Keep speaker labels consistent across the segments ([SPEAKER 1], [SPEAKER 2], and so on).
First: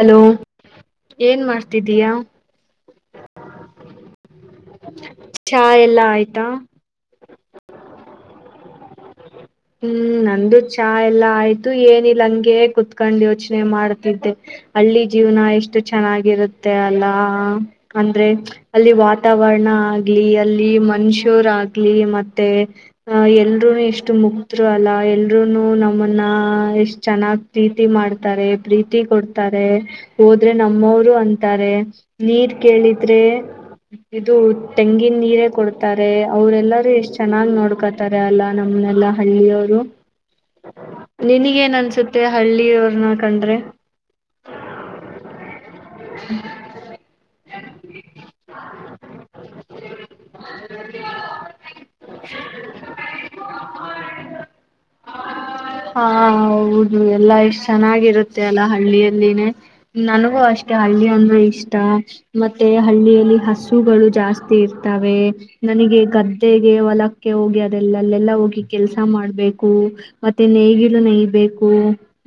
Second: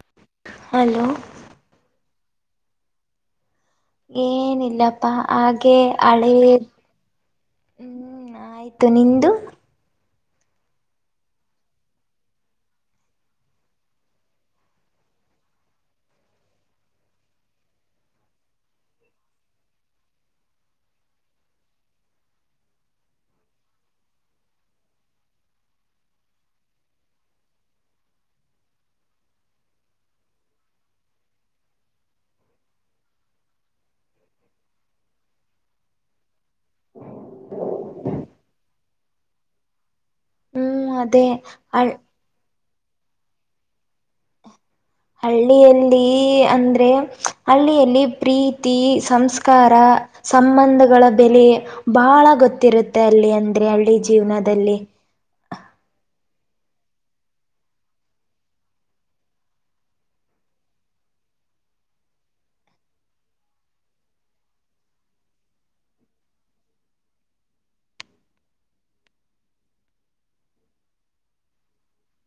[SPEAKER 1] Hello
[SPEAKER 2] hello
[SPEAKER 1] ಏನ್ ಮಾಡ್ತಿದ್ದೀಯಾ ಹ
[SPEAKER 2] ಏನಿಲ್ಲಪ್ಪಾ ಹಾಗೆ
[SPEAKER 1] ಎಲ್ಲಾ
[SPEAKER 2] ಹಳೆ
[SPEAKER 1] ಆಯ್ತಾ
[SPEAKER 2] ಹ್ಮ್ ಆಯ್ತು ಆಯ್ತು ನಿಂದು
[SPEAKER 1] ಹ್ಮ್ ನಂದು ಚಾ ಎಲ್ಲ ಆಯ್ತು ಏನಿಲ್ಲ ಹಂಗೆ ಕುತ್ಕೊಂಡ್ ಯೋಚನೆ ಮಾಡ್ತಿದ್ದೆ ಹಳ್ಳಿ ಜೀವನ ಎಷ್ಟು ಚೆನ್ನಾಗಿರುತ್ತೆ ಅಲ್ಲಾ ಅಂದ್ರೆ ಅಲ್ಲಿ ವಾತಾವರಣ ಆಗ್ಲಿ ಅಲ್ಲಿ ಮನುಷ್ಯರು ಆಗ್ಲಿ ಮತ್ತೆ ಅ ಎಲ್ರೂ ಎಷ್ಟು ಮುಕ್ ಇಬ್ಬರು ಅಲ್ಲ ಎಲ್ರೂನು ನಮ್ಮುನ್ನ ಎಷ್ಟ ಚೆನ್ನಾಗ್ ಪ್ರೀತಿ ಮಾಡ್ತಾರೆ ಪ್ರೀತಿ ಕೊಡ್ತಾರೆ ಹೋದ್ರೆ ನಮ್ಮವರು ಅಂತಾರೆ ನೀರ್ ಕೇಳಿದ್ರೆ ಇದು ತೆಂಗಿನ ನೀರೇ ಕೊಡ್ತಾರೆ ಅವ್ರೆಲ್ಲರೂ ಎಷ್ಟ್ ಚೆನ್ನಾಗ್ ನೋಡ್ಕೊತಾರೆ ಅಲ್ಲಾ ನಮ್ಮನೆಲ್ಲಾ ಹಳ್ಳಿಯವರು
[SPEAKER 2] ಹ್ಮ್ ಅದೇ
[SPEAKER 1] ನಿನಗೇನ್
[SPEAKER 2] ಹ
[SPEAKER 1] ಅನ್ಸುತ್ತೆ ಹಳ್ಳಿ ನನ್ ಕಂಡ್ರೆ
[SPEAKER 2] ಹಳಿ ಹಳ್ಳಿಯಲ್ಲಿ ಅಂದ್ರೆ ಹಳ್ಳಿಯಲ್ಲಿ ಪ್ರೀತಿ ಸಂಸ್ಕಾರ ಸಂಬಂಧಗಳ ಬೆಲೆ ಬಹಳ ಗೊತ್ತಿರುತ್ತೆ ಅಲ್ಲಿ ಅಂದ್ರೆ ಹಳ್ಳಿ ಜೀವನದಲ್ಲಿ.
[SPEAKER 1] ಹಾ ಹೌದು ಎಲ್ಲಾ ಎಷ್ಟ್ ಚೆನ್ನಾಗಿರುತ್ತೆ ಅಲ್ಲ ಹಳ್ಳಿಯಲ್ಲಿನೇ ನನಗೂ ಅಷ್ಟ. ಮತ್ತೆ ಹಳ್ಳಿ ಅಂದ್ರೆ ಇಷ್ಟ ಮತ್ತೆ ಹಳ್ಳಿಯಲ್ಲಿ ಹಸುಗಳು ಜಾಸ್ತಿ ಇರ್ತವೆ ನನಗೆ ಗದ್ದೆಗೆ ಹೊಲಕ್ಕೆ ಹೋಗಿ ಅದೆಲ್ಲಲ್ಲೆಲ್ಲ ಹೋಗಿ ಕೆಲ್ಸ ಮಾಡ್ಬೇಕು ಮತ್ತೆ ನೇಗಿಲು ನೇಯಬೇಕು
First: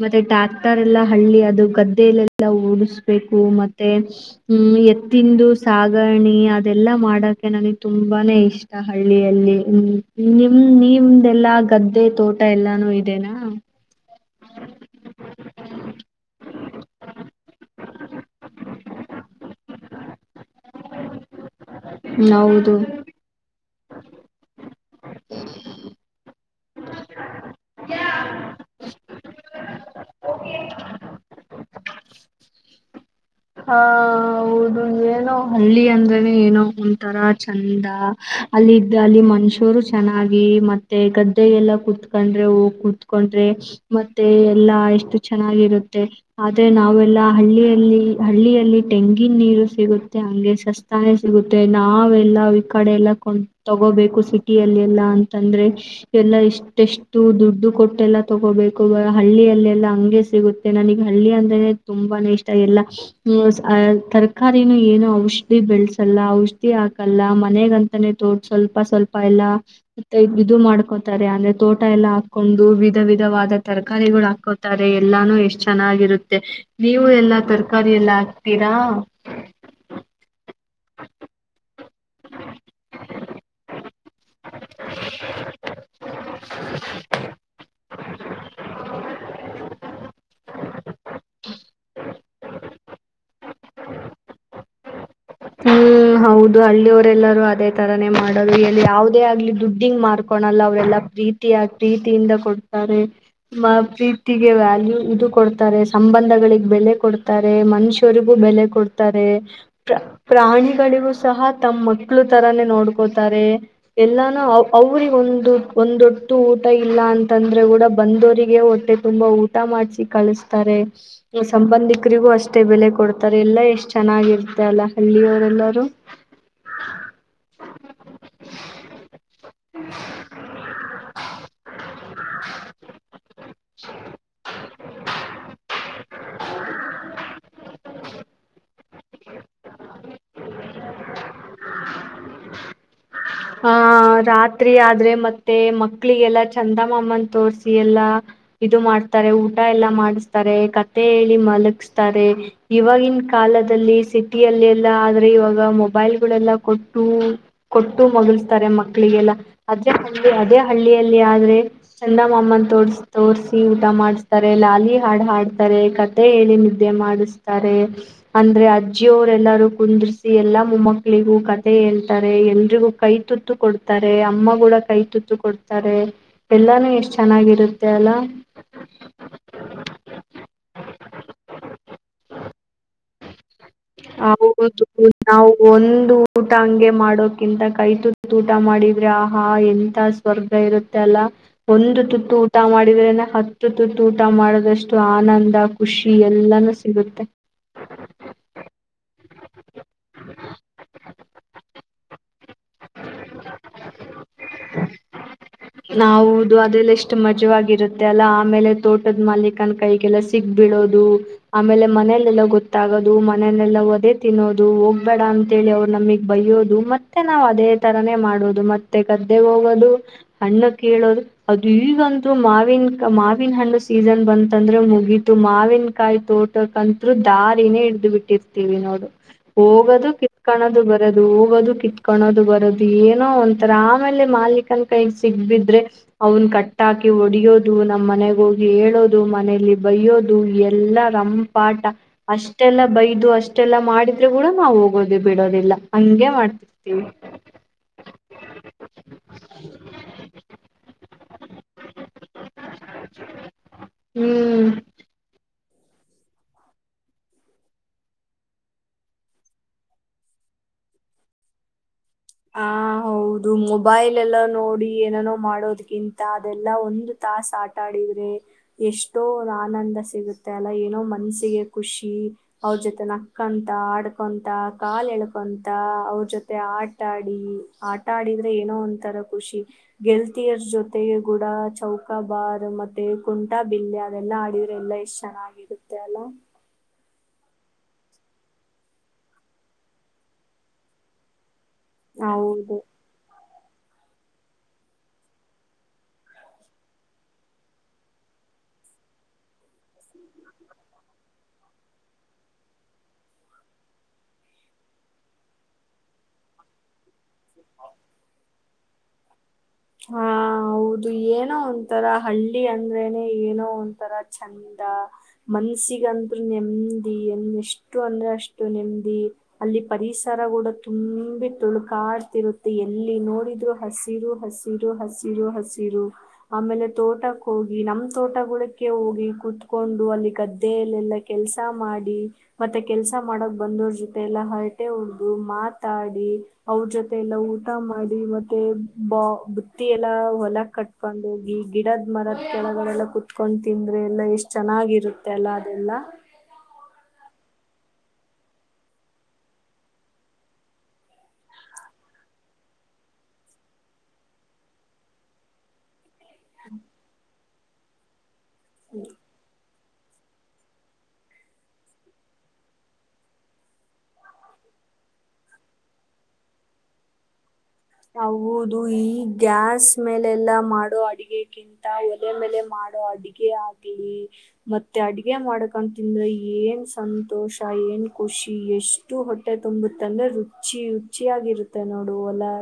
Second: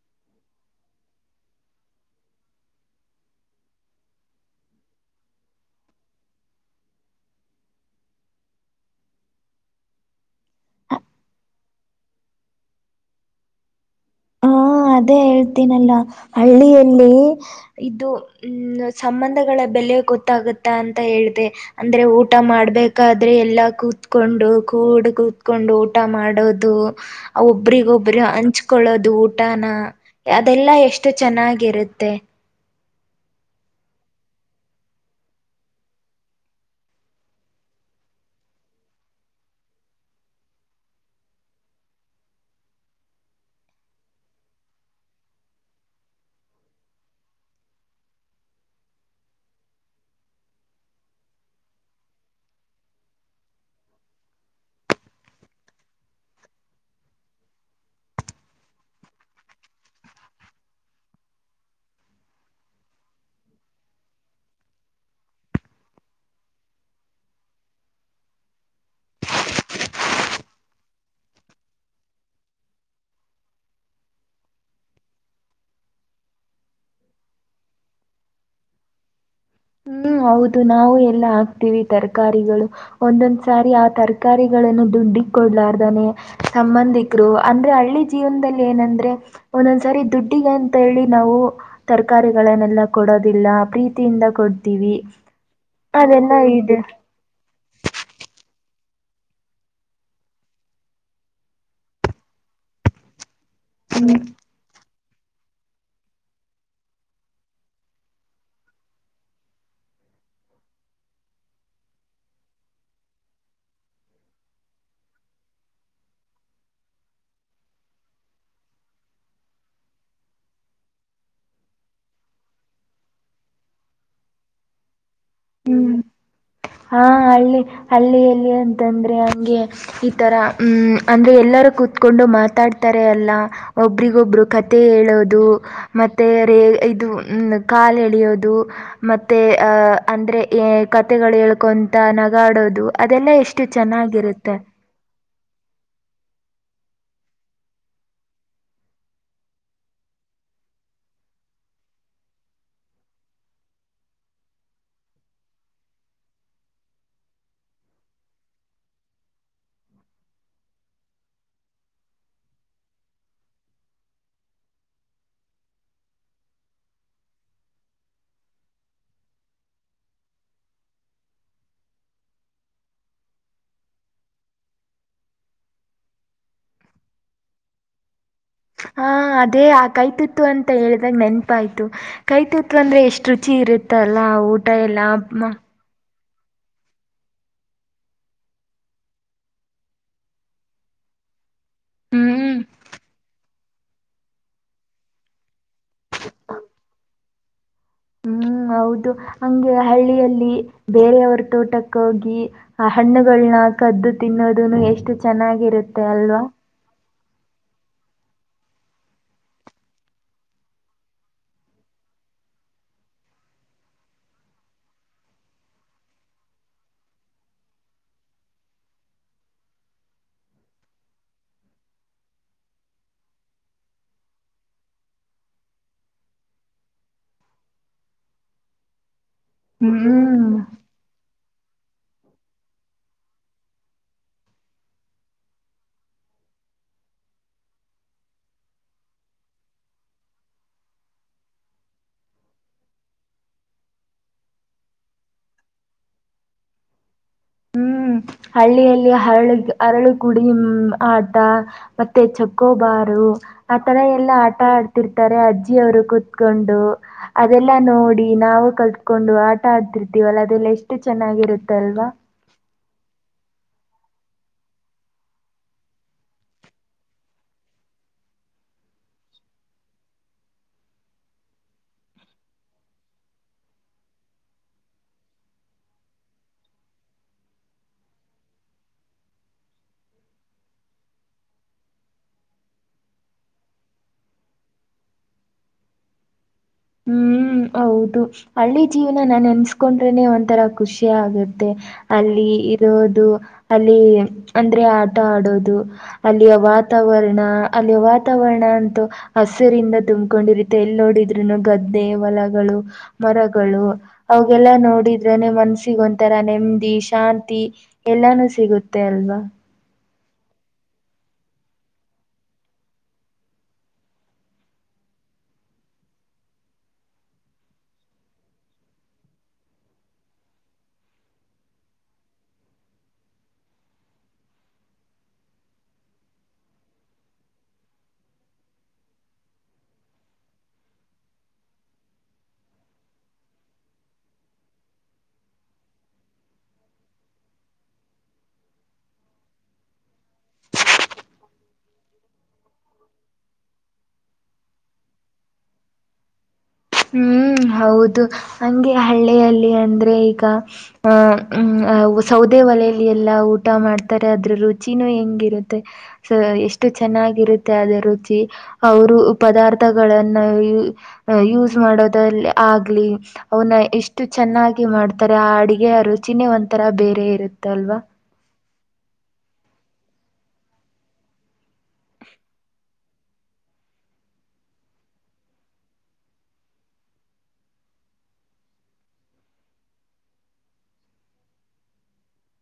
[SPEAKER 1] ಮತ್ತೆ ಟ್ಯಾಕ್ಟರ್ ಎಲ್ಲ ಹಳ್ಳಿ ಅದು ಗದ್ದೆಯಲ್ಲೆಲ್ಲ ಓಡಸ್. ಬೇಕು ಮತ್ತೆ ಹ್ಮ್ ಎತ್ತಿಂದು ಸಾಗಣಿ ಅದೆಲ್ಲಾ ಮಾಡಕ ನನಗ್ ತುಂಬಾನೇ ಇಷ್ಟ ಹಳ್ಳಿಯಲ್ಲಿ ಮ ನಿಮ್ ನಿಮ್ದೆಲ್ಲಾ ಗದ್ದೆ ತೋಟ ಎಲ್ಲಾನು ಇದೆನಾ.
[SPEAKER 2] ಹ ಅದೇ ಹೇಳ್ತೀನಲ್ಲಾ ಹಳ್ಳಿಯಲ್ಲಿ. ಇದು ಹ್ಮ ಸಂಬಂಧಗಳ ಬೆಲೆ ಗೊತ್ತ. ಗೊತ್ತಗುತ್ತಾ ಅಂತ ಹೇಳ್ದೆ. ಅಂದ್ರೆ ಊಟ
[SPEAKER 1] ಹೌದು
[SPEAKER 2] ಮಾಡ್ಬೇಕಾದ್ರೆ ಎಲ್ಲಾ ಕೂ ಕೂತ್ಕೊಂಡು ಕೂಡ್ ಕೂತ್ಕೊಂಡು ಊಟ ಮಾಡೋದು ಒಬ್ರಿಗ್ ಒಬ್ರು ಹಂಚ್ಕೊಳ್ಳೋದು ಊಟ್. ಊಟಾನ ಅದೆಲ್ಲಾ ಎಷ್ಟು ಚೆನ್ನಾಗಿರುತ್ತೆ.
[SPEAKER 1] ಹಾ. ಹೌದು ಏನೋ ಹಳ್ಳಿ ಅಂದ್ರೇನೆ ಏನೋ ಒಂತರಾ ಚಂದಾ ಅಲ್ಲಿ ಅಲ್ಲಿ ಮನುಷ್ಯರು ಚೆನ್ನಾಗಿ ಮತ್ತೆ ಗದ್ದೆ ಎಲ್ಲ ಕುೂತ್ಕೊಂಡ್ರೆ ಹೋಗಿ ಕುೂತ್ಕೊಂಡ್ರೆ ಮತ್ತೆ ಎಲ್ಲಾ ಎಷ್ಟು ಚೆನ್ನಾಗಿರುತ್ತೆ ಆದೆ ನಾವೆಲ್ಲಾ ಹಳ್ಳಿಯಲ್ಲಿ ಹಳ್ಳಿಯಲ್ಲಿ ಟೆಂಗಿನ ನೀರು ಸಿಗುತ್ತೆ. ಹಂಗೆ ಸಸ್ತಾನೆ ಸಿಗುತ್ತೆ ನಾವೆಲ್ಲಾ ಈ ಕಡೆ ಎಲ್ಲಾ ಕೊಂಡ್ ತಗೋಬೇಕು ಸಿಟಿಯಲ್ಲಿ ಎಲ್ಲಾ ಅಂತಂದ್ರೆ ಎಲ್ಲಾ ಇಷ್ಟ ಎಷ್ಟು ದುಡ್ಡು ಕೊಟ್ಟೆಲ್ಲ ತಗೋಬೇಕು ಹಳ್ಳಿಯಲ್ಲೆಲ್ಲಾ ಹಂಗೆ ಸಿಗುತ್ತೆ ನನಗ್ ಹಳ್ಳಿ ಅಂದ್ರನೆ ತುಂಬಾನೇ ಇಷ್ಟ ಎಲ್ಲ ಊಸ್ ಅಸ್ ತರಕಾರಿನು ಏನು ಔಷಧಿ ಬೆಳಸಲ್ಲ ಔಷಧಿ ಹಾಕಲ್ಲ ಮನೆಗಂತಾನೇ ತೋ ಸ್ವಲ್ಪ ಸ್ವಲ್ಪ ಎಲ್ಲಾ ಇದು ಮಾಡ್ಕೋತಾರೆ ಅಂದ್ರೆ ತೋಟ ಎಲ್ಲ ಹಾಕೊಂಡು ವಿಧ ವಿಧವಾದ ತರಕಾರಿಗಳು ಹಾಕೋತಾರೆ ಎಲ್ಲಾನು ಎಷ್ಟ್ ಚೆನ್ನಾಗಿರುತ್ತೆ ನೀವು ಎಲ್ಲಾ ತರಕಾರಿ ಎಲ್ಲ ಹಾಕ್ತೀರಾ.
[SPEAKER 2] ಹ್ಮ್ ಹೌದು ನಾವು ಎಲ್ಲಾ ಹಾಕ್ತೀವಿ. ತರಕಾರಿಗಳು ಒಂದೊಂದ್ ಸಾರಿ ಆ ತರಕಾರಿಗಳನ್ನು ದುಡ್ಡಿ ಕೊಡ್ಲಾರ್ದಾನೆ ಸಂಬಂಧಿಕರು ಅಂದ್ರೆ ಹಳ್ಳಿ ಜೀವನದಲ್ಲಿ ಏನಂದ್ರೆ ಒಂದೊಂದ್ಸಾರಿ ದುಡ್ಡಿಗ್ ಅಂತ ಹೇಳಿ ನಾವು ತರಕಾರಿಗಳನ್ನೆಲ್ಲ. ಕೊಡೋದಿಲ್ಲ ಪ್ರೀತಿಯಿಂದಾ. ಕೊಡ್ತೀವಿ.
[SPEAKER 1] ಹ್ಮ್
[SPEAKER 2] ಅದೆಲ್ಲ
[SPEAKER 1] ಹೌದು
[SPEAKER 2] ಇದೆ
[SPEAKER 1] ಹಳ್ಳಿಯವರೆಲ್ಲರೂ ಅದೇ ತರಾನೇ ಮಾಡೋದು. ಯಾವದೇ ಆಗ್ಲಿ ದುಡ್ಡಿಂಗ್ ಮಾರ್ಕೊಳಲ್ಲ ಅವರೆಲ್ಲ ಪ್ರೀತಿ ಆ ಪ್ರೀತಿಯಿಂದ ಕೊಡ್ತಾರೆ ಮ
[SPEAKER 2] ಹ್ಮ್
[SPEAKER 1] ಪ್ರೀತಿಗೆ ವ್ಯಾಲ್ಯೂ ಇದು ಕೊಡ್ತಾರೆ ಸಂಬಂಧಗಳಿಗೆ ಬೆಲೆ ಕೊಡ್ತಾರೆ ಮನುಷ್ಯರಿಗೂ ಬೆಲೆ ಕೊಡ್ತಾರೆ ಪ್ರ. ಪ್ರಾಣಿಗಳಿಗೂ ಸಹ ತಮ್ಮ್ ಮಕ್ಳು ತರಾನೇ ನೋಡ್ಕೋತಾರೆ ಎಲ್ಲಾನೂ ಅವ್ರಗ ಒಂದು ಒಂದೊಟ್ಟು ಊಟ ಇಲ್ಲ ಅಂತಂದ್ರೆ ಕೂಡ ಬಂದವರಿಗೆ ಹೊಟ್ಟೆ ತುಂಬಾ ಊಟ ಮಾಡಸಿ ಕಳಿಸ್ತಾರೆ ಸಂಬಂಧಿಕರಿಗೂ ಅಷ್ಟೇ ಬೆಲೆ ಕೊಡ್ತಾರೆ ಎಲ್ಲ ಎಷ್ಟ್ ಚೆನ್ನಾಗಿರುತ್ತೆ ಅಲ್ಲಾ.
[SPEAKER 2] ಹ್ಮ್ ಹಾ ಹಳ್ಳಿ ಹಳ್ಳಿಯಲ್ಲಿ ಅಂತಂದ್ರೆ ಹಂಗೆ ಈತರ ಹ್ಮ್ ಅಂದ್ರೆ ಎಲ್ಲರು ಕೂತ್ಕೊಂಡು ಮಾತಾಡ್ತಾರೆ ಅಲ್ಲ ಒಬ್ರಿಗ ಒಬ್ರು ಕತೆ ಹೇಳೋದು ಮತ್ತೆ ರೇ ಇದು ಮ ಕಾಲ್ ಎಳಿಯೋದು ಮತ್ತೆ. ಅಂದ್ರೆ ಏ ಕತೆಗಳು ಹೇಳ್ಕೊಂತ ನಗಾಡೋದು ಅದೆಲ್ಲ ಎಷ್ಟು
[SPEAKER 1] ಆ
[SPEAKER 2] ಚೆನ್ನಾಗಿರುತ್ತೆ.
[SPEAKER 1] ರಾತ್ರಿ ಆದ್ರೆ ಮತ್ತೆ ಮಕ್ಕಳಿಗೆಲ್ಲಾ ಚಂದಮಾಮನ್ ತೋರ್ಸಿ ಎಲ್ಲಾ ಇದು ಮಾಡ್ತಾರೆ ಊಟ ಎಲ್ಲಾ ಮಾಡಿಸ್ತಾರೆ ಕತೆ ಹೇಳಿ ಮಲಗಸ್ತಾರೆ ಇವಾಗಿನ ಕಾಲದಲ್ಲಿ ಸಿ. ಸಿಟಿಯಲ್ಲಿ ಎಲ್ಲಾ ಆದ್ರೆ ಇವಾಗ ಮೊಬೈಲ್ ಗಳೆಲ್ಲ ಕೊಟ್ಟು ಕೊಟ್ಟು ಮಲಗಸ್ತಾರೆ ಮಕ್ಕಳಿಗೆಲ್ಲ ಅದೇ ಹಳ್ಳಿ ಅದೇ ಹಳ್ಳಿಯಲ್ಲಿ ಆದ್ರೆ ಚಂದಮಮ್ಮನ ತೋರ್ ತೋಸಿ ಊಟ ಮಾಡಿಸತಾರೆ ಲಾಲಿ ಹಾಡು ಹಾಡ್ತಾರೆ ಕತೆ ಹೇಳಿ ನಿದ್ದೆ ಮಾಡಿಸ್ತಾರೆ ಅಂದ್ರೆ ಅ. ಅಜ್ಜಿಯವರೆ ಎಲ್ಲಾರೂ ಕುಂದ್ರಸಿ ಎಲ್ಲಾ ಮಮ್ಮಕ್ಕಳಿಗೂ ಕತೆ ಹೇಳ್ತಾರೆ ಎಲ್ರಿಗೂ ಕೈ ತುತ್ತು ಕೊಡ್ತಾರೆ ಅಮ್ಮ ಕೂಡ ಕೈ ತುತ್ತು ಕೊಡ್ತಾರೆ ಎಲ್ಲಾನೂ ಎಷ್ಟ ಚೆನ್ನಾಗಿರುತ್ತೆ ಅಲ್ಲ.
[SPEAKER 2] ಹಾ ಅದೇ ಆ ಕೈ ತುತ್ತು ಅಂತ ಹೇಳಿದಾಗ ನೆನಪಾಯ್ತು ಕೈ ತುತ್ತು. ತುತ್ತು ಅಂದ್ರೆ ಎಷ್ಟ್ ರುಚಿ ಇರುತ್ತ ಅಲ್ಲಾ ಊಟ
[SPEAKER 1] ಹೌದು
[SPEAKER 2] ಎಲ್ಲಾ.
[SPEAKER 1] ನಾವು ಒಂದು ಊಟ ಹಂಗೆ ಮಾಡೋಕಿಂತ ಕೈ ತುತ್ತು ಊಟ ಮಾಡಿದ್ರೆ ಆಹಾ ಎಂತ ಸ್ವರ್ಗ ಇರುತ್ತೆ ಅಲ್ಲ. ಒಂದು ತುತ್ತು
[SPEAKER 2] ಹ್ಞೂ
[SPEAKER 1] ಊಟ ಮಾಡಿದ್ರೇನೆ ಹ. ಹತ್ತು ತುತ್ತು ಊಟ ಮಾಡದಷ್ಟು ಆನಂದ ಖುಷಿ ಎಲ್ಲಾನೂ ಸಿಗುತ್ತೆ.
[SPEAKER 2] ಹ್ಮ್ ಹೌದು ಹಂಗೆ ಹಳ್ಳಿಯಲ್ಲಿ ಬೇರೆಯವರ ತೋಟಕ್ಕ ಹೋಗಿ. ಆ ಹಣ್ಣುಗಳನ್ನ ಕದ್ದು ತಿನ್ನೋದುನು ಎಷ್ಟು ಚೆನ್ನಾಗಿ
[SPEAKER 1] ನಾವುದು ಅದೆಲ್ಲ ಎಷ್ಟ. ಮಜವಾಗಿರುತ್ತೆ ಅಲ್ಲಾ ಆಮೇಲೆ ತೋಟದ ಮಾಲಿಕನ ಕೈಗೆಲ್ಲ ಸಿಕ್ಬೀಳೋದು ಆಮೇಲೆ ಮನೇಲೆಲ್ಲ ಗೊತ್ತಾಗೋದು ಮನೆಲೆಲ್ಲ ಒದೆ ತಿನ್ನೋದು ಹೋಗ್ಬೇಡ ಅಂತೇಳಿ ಅವ್ರು ನಮಿಗ್ ಬೈಯ್ಯೋದು ಮತ್ತೆ ನಾವ್ ಅದೇ ತರಾನೇ ಮಾಡೋದು ಮತ್ತೆ ಗದ್ದೆಗ್ ಹೋಗೋದು. ಹಣ್ಣ ಕೇಳೋದ ಅದು ಈಗಂತೂ ಮಾವಿನ ಮಾವಿನ ಹಣ್ಣು ಸೀಸನ್ ಬಂತಂದ್ರೆ ಮುಗಿತು ಮಾವಿನಕಾಯಿ ತೋಟಂಕತ್ರೂ ದಾರಿನೇ ಹಿಡ್ದ್ ಬಿಟ್ಟಿರ್ತೀವಿ ನೋಡು. ಹೋಗೋದು
[SPEAKER 2] ಹ್ಮ್
[SPEAKER 1] ಕಿತ್ಕಾಣದು. ಬರದು ಹೋಗೋದು ಕಿತ್ಕೊಳ್ಳೋದು ಬರೋದು ಏನೋ ಒಂತರ ಆಮೇಲೆ ಮಾಲಕನ. ಕೈ ಸಿಗ್ಬಿದ್ರೆ ಅವನ್ ಕಟ್ಟಾಕಿ ಹೊಡಿಯೋದು ನಮ್ಮ್ ಮನೆಗೋಗಿ ಹೇಳೋದು ಮನೇಲಿ ಬಯ್ಯೋದು ಎಲ್ಲಾ ರಂಪಾಟ ಅಷ್ಟೆಲ್ಲ ಬೈದು ಅಷ್ಟೆಲ್ಲಾ ಮಾಡಿದ್ರೆ ಕೂಡ ನಾವ್ ಹೋಗೋದೆ ಬಿಡೋದಿಲ್ಲ ಹಂಗಗೆ ಮಾಡ್ತಿರ್ತೀವಿ
[SPEAKER 2] ಅರಳ ಕುಡ ಆ ಮತ್ತೆ ಚಕ್ಕೋಬಾರು ಆ ತರ ಎಲ್ಲಾ ಆಟ
[SPEAKER 1] ಹ್ಮ್
[SPEAKER 2] ಆಡ್ತಿರ್ತಾರೆ ಅಜ್ಜಿಯ ಅವರು ಕುೂತ್ಕೊಂಡು ಅದೆಲ್ಲಾ ನೋಡಿ ನಾವು ಕಲ್ತ್ಕೊಂಡು ಆಟ ಆಡ್ತಿರ್ತೀವಲ್ಲ ಅದೆಲ್ಲ ಎಷ್ಟು ಚೆನ್ನಾಗಿರುತ್ತಲ್ವಾ
[SPEAKER 1] ಹ ಹೌದು ಮೊಬೈಲ್ ಎಲ್ಲ ನೋಡಿ ಏನನೋ ಮಾಡೋದ್ಕಿಂತ ಅದೆಲ್ಲಾ ಒಂದು ತಾಾಸ ಆಟಾಡಿದ್ರೆ ಎಷ್ಟೋ ಆನಂದ ಸಿಗುತ್ತೆ ಅಲ್ಲ ಏನೋ ಮನ್ಸಿಗೆ ಖುಷಿ ಅವ್ರ ಜೊತೆ ನಕ್ಕಂತ ಆಡ್ಕೊಂತ ಕಾಾಲ ಎಳ್ಕೊಂತ ಅವ್ರ ಜೊತೆ ಆ ಆಟ ಆಡಿ ಆಟ ಆಡಿದ್ರೆ ಏನೋ ಒಂಂತರ ಖುಷಿ ಗೆಲ್ತಿಯರ್ ಜೊತೆ ಗುಡ ಚೌಕಾ ಬಾರ್ ಮತ್ತೆ ಕುಂಟಾ ಬಿಲ್ಲೆ ಅದೆಲ್ಲಾ ಆಡಿದ್ರೆ ಎಲ್ಲಾ ಎಷ್ಟ್ ಚೆನ್ನಾಗಿರುತ್ತೆ ಅಲ್ಲ
[SPEAKER 2] ಹ್ಮ್ ಹೌದು ಹಳ್ಳಿ ಜೀವನ ನಾನ ಎನ್ಸ್ಕೊಂಡ್ರೆನೆ ಒಂಥರ ಖುಷಿಯ ಆಗುತ್ತೆ ಮ ಅಲ್ಲಿ
[SPEAKER 1] ಹೌದು
[SPEAKER 2] ಇರೋದು ಅಲ್ಲಿ ಅಂದ್ರೆ ಆಟ ಆಡೋದು ಅಲ್ಲಿಯ ವಾತಾವರಣ ಅಲ್ಲಿಯ ವಾತಾವರಣ ಅಂತೂ ಹಸಿರಿಂದ ತುಂಬ್ಕೊಂಡಿರುತ್ತೆ ಎಲ್ಲಿ ನೋಡಿದ್ರು ಗದ್ದೆ ಹೊಲಗಳು ಮರಗಳು ಅವಾಗೆಲ್ಲ ನೋಡಿದ್ರನೆ ಮನ್ಸಿಿಗೆ ಒಂಥರ ನೆಮ್ಮದಿ ಶಾಂತಿ ಎಲ್ಲಾನು ಸಿಗುತ್ತೆ ಅಲ್ವಾ
[SPEAKER 1] ಹಾ ಹೌದು ಏನೋ ಒಂತರ ಹಳ್ಳಿ ಅಂದ್ರೇನನೆ ಏನೋ ಒಂತರ ಚಂದ ಮನ್ಸಿಗಂದ್ರು ನೆಮದಿ ಎನ್ೆಷ್ಟು ಅಂದ್ರೆ ಅಷ್ಟು ನೆಮ್ಮದಿ ಅಲ್ಲಿ ಪರಿಸರ ಕೂಡ ತುಂಬಿ ತುಳ್ಕಾಡ್ತಿರುತ್ತೆ ಎಲ್ಲಿ ನೋಡಿದ್ರು ಹಸಿರು ಹಸಿ ಹಸಿರು ಹಸಿರು ಆಮೇಲೆ ತೋಟಕ್ಕೆ ಹೋಗಿ ನಮ್ ತೋಟಗಳುಡಕ್ಕೆ ಹೋಗಿ ಕುೂತ್ಕೊಂಡು ಅಲ್ಲಿ ಗದ್ದೆಯಲ್ಲೆಲ್ಲ ಕೆಲ್ಸ ಮಾಡಿ ಮತ್ತೆ ಕೆಲ್ಸ ಮಾಡಕ್ ಬಂದವ್ರ ಜೊತೆ ಎಲ್ಲ ಹೊರಟೆ ಹೊಡ್ದು ಮಾತಾಡಿ ಅವ್ರ ಜೊತೆ ಎಲ್ಲ ಊಟ ಮಾಡಿ ಮತ್ತೆ ಬ ಹುತ್ತಿ ಎಲ್ಲಾ ಹೊಲ ಕಟ್ಕೊಂಡ ಹೋಗಿ ಗಿಡದ್ ಮರದ ಕೆಳಗಳೆಲ್ಲ ಕುೂತ್ಕೊಂಡು ತಿಂದ್ರೆ ಎಲ್ಲ ಎಷ್ಟ್ ಚೆನ್ನಾಗಿರುತ್ತೆ ಅಲ್ಲ ಅದೆಲ್ಲ
[SPEAKER 2] ಹ್ಮ್ ಹೌದು ಹಂಗೆ ಹಳ್ಳಿಯಲ್ಲಿ ಅಂದ್ರೆ ಈಗ ಅಹ್ಮ್ ಸೌದೆ ಒಲಲಿ ಎಲ್ಲಾ ಊಟ ಮಾಡ್ತಾರೆ ಅದ್ರ ರುಚಿನೂ ಹೆಂಗಿರುತ್ತೆ ಎಷ್ಟು ಚೆನ್ನಾಗಿರುತ್ತೆ ಅದ ರುಚಿ ಅವರು ಪದಾರ್ಥ ಗಳನ್ನು ಯು ಯೂಸ್. ಮಾಡೋದಲ್ಲಿ ಆಗ್ಲಿ ಅವನ ಎಷ್ಟು ಚೆನ್ನಾಗಿ ಮಾಡ್ತಾರೆ. ಆ ಅಡಿಗೆಯ ರುಚಿನೇ ಒಂತರ ಬೇರೆ ಇರುತ್ತೆ.
[SPEAKER 1] ಹೌ ಇದು ಈ ಗ್ಯಾಸ್ ಮೇಲೆ ಎಲ್ಲ ಮಾಡೋ ಅಡಗೆಗಿಂತ ಒಲೆ ಮೇಲೆ ಮಾಡೋ ಅಡಗೆ ಆಗ್ಲಿ ಮತ್ತೆ ಅಡ್ಗೆ ಮಾಡಕ ತಿಂದ್ರ ಏನ್ ಸಂತೋಷ ಏನ್ ಖುಷಿ ಎಷ್ಟು ಹೊಟ್ಟೆ ತುಂಬುತ್ತೆ ಅಂದ್ರೆ ರುಚಿ ರುಚಿ ಯಾಗಿರುತ್ತೆ ನೋಡು ಓಲೆ.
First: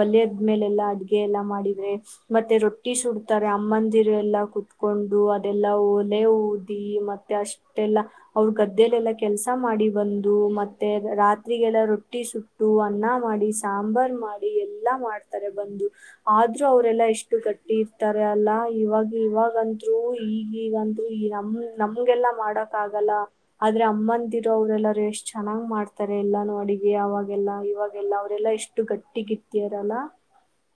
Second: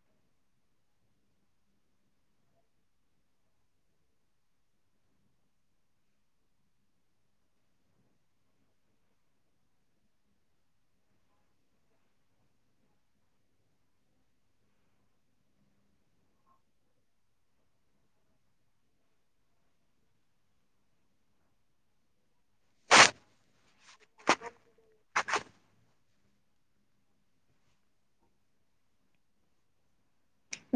[SPEAKER 1] ಓಲದ್ಮೇಲೆ ಎಲ್ಲಾ ಅಡ್ಗೆ ಎಲ್ಲಾ ಮಾಡಿದ್ರೆ ಮತ್ತೆ ರೊಟ್ಟಿ ಸುಡ್ತಾರೆ ಅಮ್ಮಂದಿರು ಎಲ್ಲ ಕುೂತ್ಕೊಂಡು ಅದೆಲ್ಲಾ ಓಲೆ ಊದಿ ಮತ್ತೆ ಅಷ್ಟೆಲ್ಲ ಅವರು ಗದ್ದೆಲೆಲ್ಲ ಕೆಲ್ಸ ಮಾಡಿ ಬಂದು ಮತ್ತೆ ರಾತ್ರಿಗೆಲ್ಲ ರೊಟ್ಟಿ ಸುಟ್ಟು ಅನ್ನ ಮಾಡಿ ಸಾಂಬಾರ್ ಮಾಡಿ. ಎಲ್ಲಾ ಮಾಡ್ತಾರೆ. ಬಂದು ಆದ್ರರು ಅವರೆಲ್ಲಾ ಎಷ್ಟು ಗಟ್ಟಿ ಇರ್ತಾರೆ ಅಲ್ಲ ಇವಾಗ ಇವಾಗಂದ್ರು ಈಗೀಗಂತ್ರು ಈ ನಮ್ ನಮ್ಗೆಲ್ಲಾ ಮಾಡಕ್ ಆಗಲ್ಲ ಆದ್ರೆ ಅಮ್ಮಂತಿರೋ ಅವರೆಲ್ಲಾರೂ ಎಷ್ಟ್ ಚೆನ್ನಾಗ್ ಮಾಡ್ತಾರೆ ಎಲ್ಲಾನ ಅಡಿಗೆ ಅವಾಗೆಲ್ಲಾ ಇವಾಗೆಲ್ಲ ಅವರೆಲ್ಲಾ ಎಷ್ಟು ಗಟ್ಟಿ. ಒಟ್ಟಿಗಿತ್ತಿರಲ್ಲ.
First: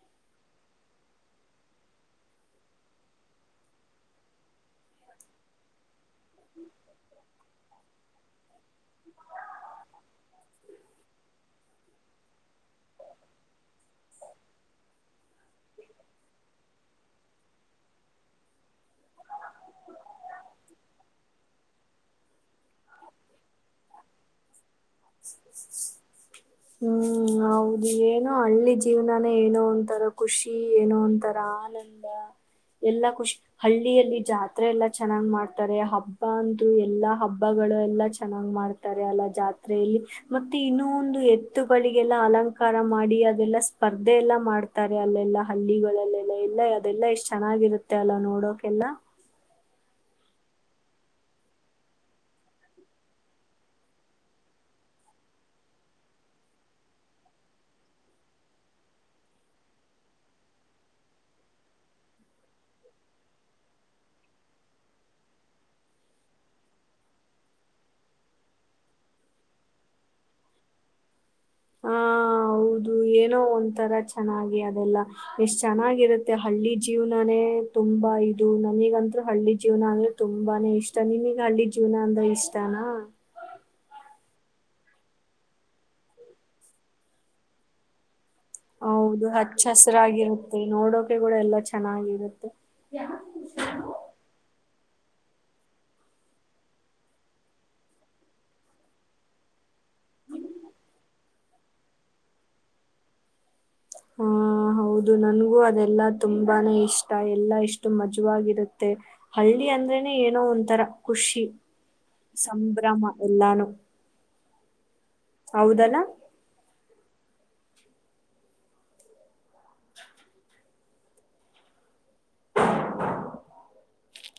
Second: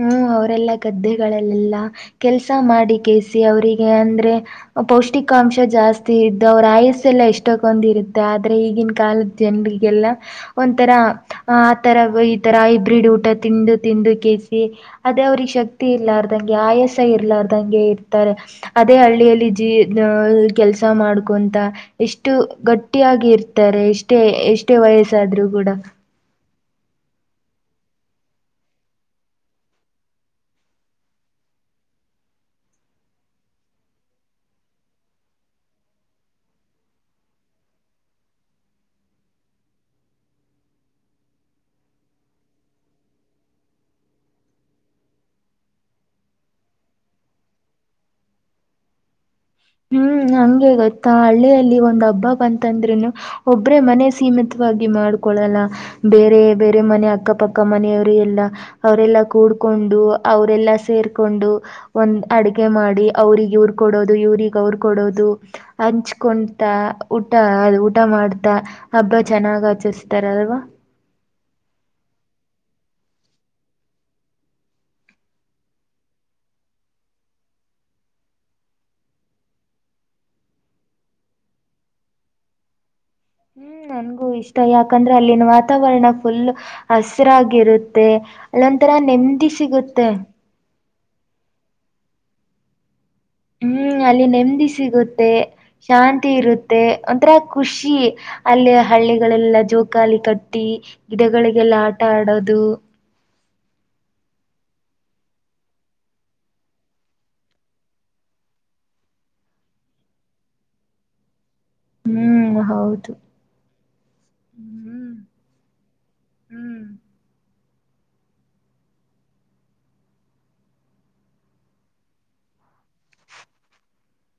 [SPEAKER 2] ಹು ಅವರೆಲ್ಲ ಗದ್ದೆಗಳಲ್ಲೆಲ್ಲ ಕೆಲ್ಸ ಮಾಡಿ ಕಸಿ ಅವರಿಗೆ ಅಂದ್ರೆ ಪೌಷ್ಟಿಕಾಂಶ ಜಾಸ್ತಿ ಇದ್ದು ಅವ್ರ ಆಯಸ್ಸ ಎಲ್ಲ ಎಷ್ಟಕ್ಕೊಂದ್ ಇರುತ್ತೆ ಆದ್ರೆ ಈಗಿನ ಕಾಲದ ಜನರಿಗೆಲ್ಲ ಒಂಥರ ಆತರ ಈ ತರ ಹೈಬ್ರಿಡ್ ಊಟ ತಿಂದು ತಿಂದು ಕೇಸ್. ಅದೇ ಅವ್ರಿಗೆ ಶಕ್ತಿ ಇರ್ಲಾರ್ದಂಗೆ ಆಯಾಸ ಇರ್ಲಾರ್ದಂಗೆ ಇರ್ತಾರೆ ಅದೇ ಹಳ್ಳಿಯಲ್ಲಿ ಜೀ ಕೆಲಸ ಮಾಡ್ಕೊಂತ ಎಷ್ಟು ಗಟ್ಟಿಯಾಗಿ ಇರ್ತಾರೆ ಎಷ್ಟೇ ಎಷ್ಟ. ಅಷ್ಟೇ ವಯಸ್ಸಾದ್ರೂ ಕೂಡ.
[SPEAKER 1] ಹು ಹೌದು ಏನೋ ಹಳ್ಳಿ ಜೀವನಾನೇ ಏನೋ ಅಂತಾರ ಖುಷಿ ಏನೋ ಅಂತಾರ ಆನಂದ ಎಲ್ಲಾ ಖುಷಿ ಹಳ್ಳಿಯಲ್ಲಿ ಜಾತ್ರೆ ಎಲ್ಲಾ ಚೆನ್ನಾಗ್ ಮಾಡ್ತಾರೆ ಹಬ್ಬ ಅಂತೂ ಎಲ್ಲಾ ಹಬ್ಬಗಳು ಎಲ್ಲಾ ಚೆನ್ನಾಗ್ ಮಾಡ್ತಾರೆ ಅಲ್ಲ ಜಾತ್. ಇಲ್ಲಿ ಮತ್ತೆ ಇನ್ನೂ ಒಂದು ಎತ್ತುಗಳಿಗೆಲ್ಲ ಅಲಂಕಾರ ಮಾಡಿ ಅದೆಲ್ಲ ಸ್ಪರ್ಧೆ ಎಲ್ಲಾ ಮಾಡ್ತಾರೆ ಅಲ್ಲೆಲ್ಲ ಹಳ್ಳಿಗಳಲ್ಲೆಲ್ಲ ಎಲ್ಲಾ ಅದೆಲ್ಲಾ ಎಷ್ಟ್ ಚೆನ್ನಾಗಿರುತ್ತೆ ಅಲ್ಲ ನೋಡೋಕೆಲ್ಲ.
[SPEAKER 2] ಹು ಹಂಗೆ ಗೊತ್ತಾ ಹಳ್ಳಿಯಲ್ಲಿ ಒಂದ್ ಹಬ್ಬ ಬಂತಂದ್ರುನು ಒಬ್ರೇ ಮನೆ ಸೀಮಿತವಾಗಿ ಮಾಡ್ಕೊಳ್ಳಲ್ಲ ಬೇರೆ ಬೇರೆ ಮನೆ ಅಕ್ಕಪಕ್ಕ ಮನೆಯವರು ಎಲ್ಲಾ ಅವರೆಲ್ಲಾ ಕೂಡ್ಕೊಂಡು ಅವರೆಲ್ಲಾ ಸೇರ್ಕೊಂಡು ಒಂದ್ ಅಡಗೆ ಮಾಡಿ ಅವ್ರಿಗೆ ಇವ್ರು ಕೊಡೋದು ಇವ್ರಗ್. ಹಂಚೋಗುಂತ ಅವರ್ ಕೊಡೋದು ಊಟ ಅದ ಊಟ ಮಾಡ್ತಾ ಹಬ್ಬ ಚೆನ್ನಾಗ್ ಆಚರಿಸತಾರ ಅಲ್ವಾ.
[SPEAKER 1] ಹಾ ಹೌದು ಏನೋ ಒಂತರ ಚೆನ್ನಾಗಿ ಅದೆಲ್ಲ ಎಷ್ಟ್ ಚೆನ್ನಾಗಿರುತ್ತೆ ಹಳ್ಳಿ ಜೀವ್ನಾನೇ ತುಂಬಾ ಇದು ನನಿಗಂತೂ ಹಳ್ಳಿ ಜೀವನ ಅಂದ್ರೆ ತುಂಬಾನೇ ಇಷ್ಟ ನಿನಗ್ ಹಳ್ಳಿ ಜೀವ್ನ ಅಂದ್ರ ಇಷ್ಟನಾ.
[SPEAKER 2] ಹು ನನ್ಗೂ ಇಷ್ಟ ಯಾಕಂದ್ರೆ ಅಲ್ಲಿನ ವಾತಾವರಣ ಫುಲ್ ಹಸಿರಾಗಿರುತ್ತೆ. ಅಲ್ಲೊಂಥರ
[SPEAKER 1] ಹೌದು
[SPEAKER 2] ನೆಮ್ಮದಿ ಸಿಗುತ್ತೆ.
[SPEAKER 1] ಊರೆಲ್ಲ ಎಲ್ಲ ಚೆನ್ನಾಗಿರುತ್ತೆ.
[SPEAKER 2] ಹ್ಮ್ ಅಲ್ಲಿ ನೆಮ್ಮದಿ ಸಿಗುತ್ತೆ ಶಾಂತಿ ಇರುತ್ತೆ ಒಂಥರ ಖುಷಿ ಅಲ್ಲಿ ಹಳ್ಳಿಗಳೆಲ್ಲ ಜೋಕಾಲಿ ಕಟ್ಟಿ ಗಿಡಗಳಿಗೆಲ್ಲ ಆಟ ಆಡೋದು.
[SPEAKER 1] ಹಾ ಹೌದು ನನ್ಗೂ ಅದೆಲ್ಲಾ ತುಂಬಾನೇ ಇಷ್ಟ ಎಲ್ಲಾ ಇಷ್ಟು ಮಜವಾಗಿರುತ್ತೆ ಹಳ್ಳಿ ಅಂದ್ರೇನೆ ಏನೋ ಒಂಥರ ಖುಷಿ.
[SPEAKER 2] ಹ್ಮ್
[SPEAKER 1] ಸಂಭ್ರಮ ಎಲ್ಲಾನು.
[SPEAKER 2] ಹು ಹು.
[SPEAKER 1] ಹೌದಲ್ಲ. ಕ್ಟೊ ಕ್ಟ್ ಜೀ.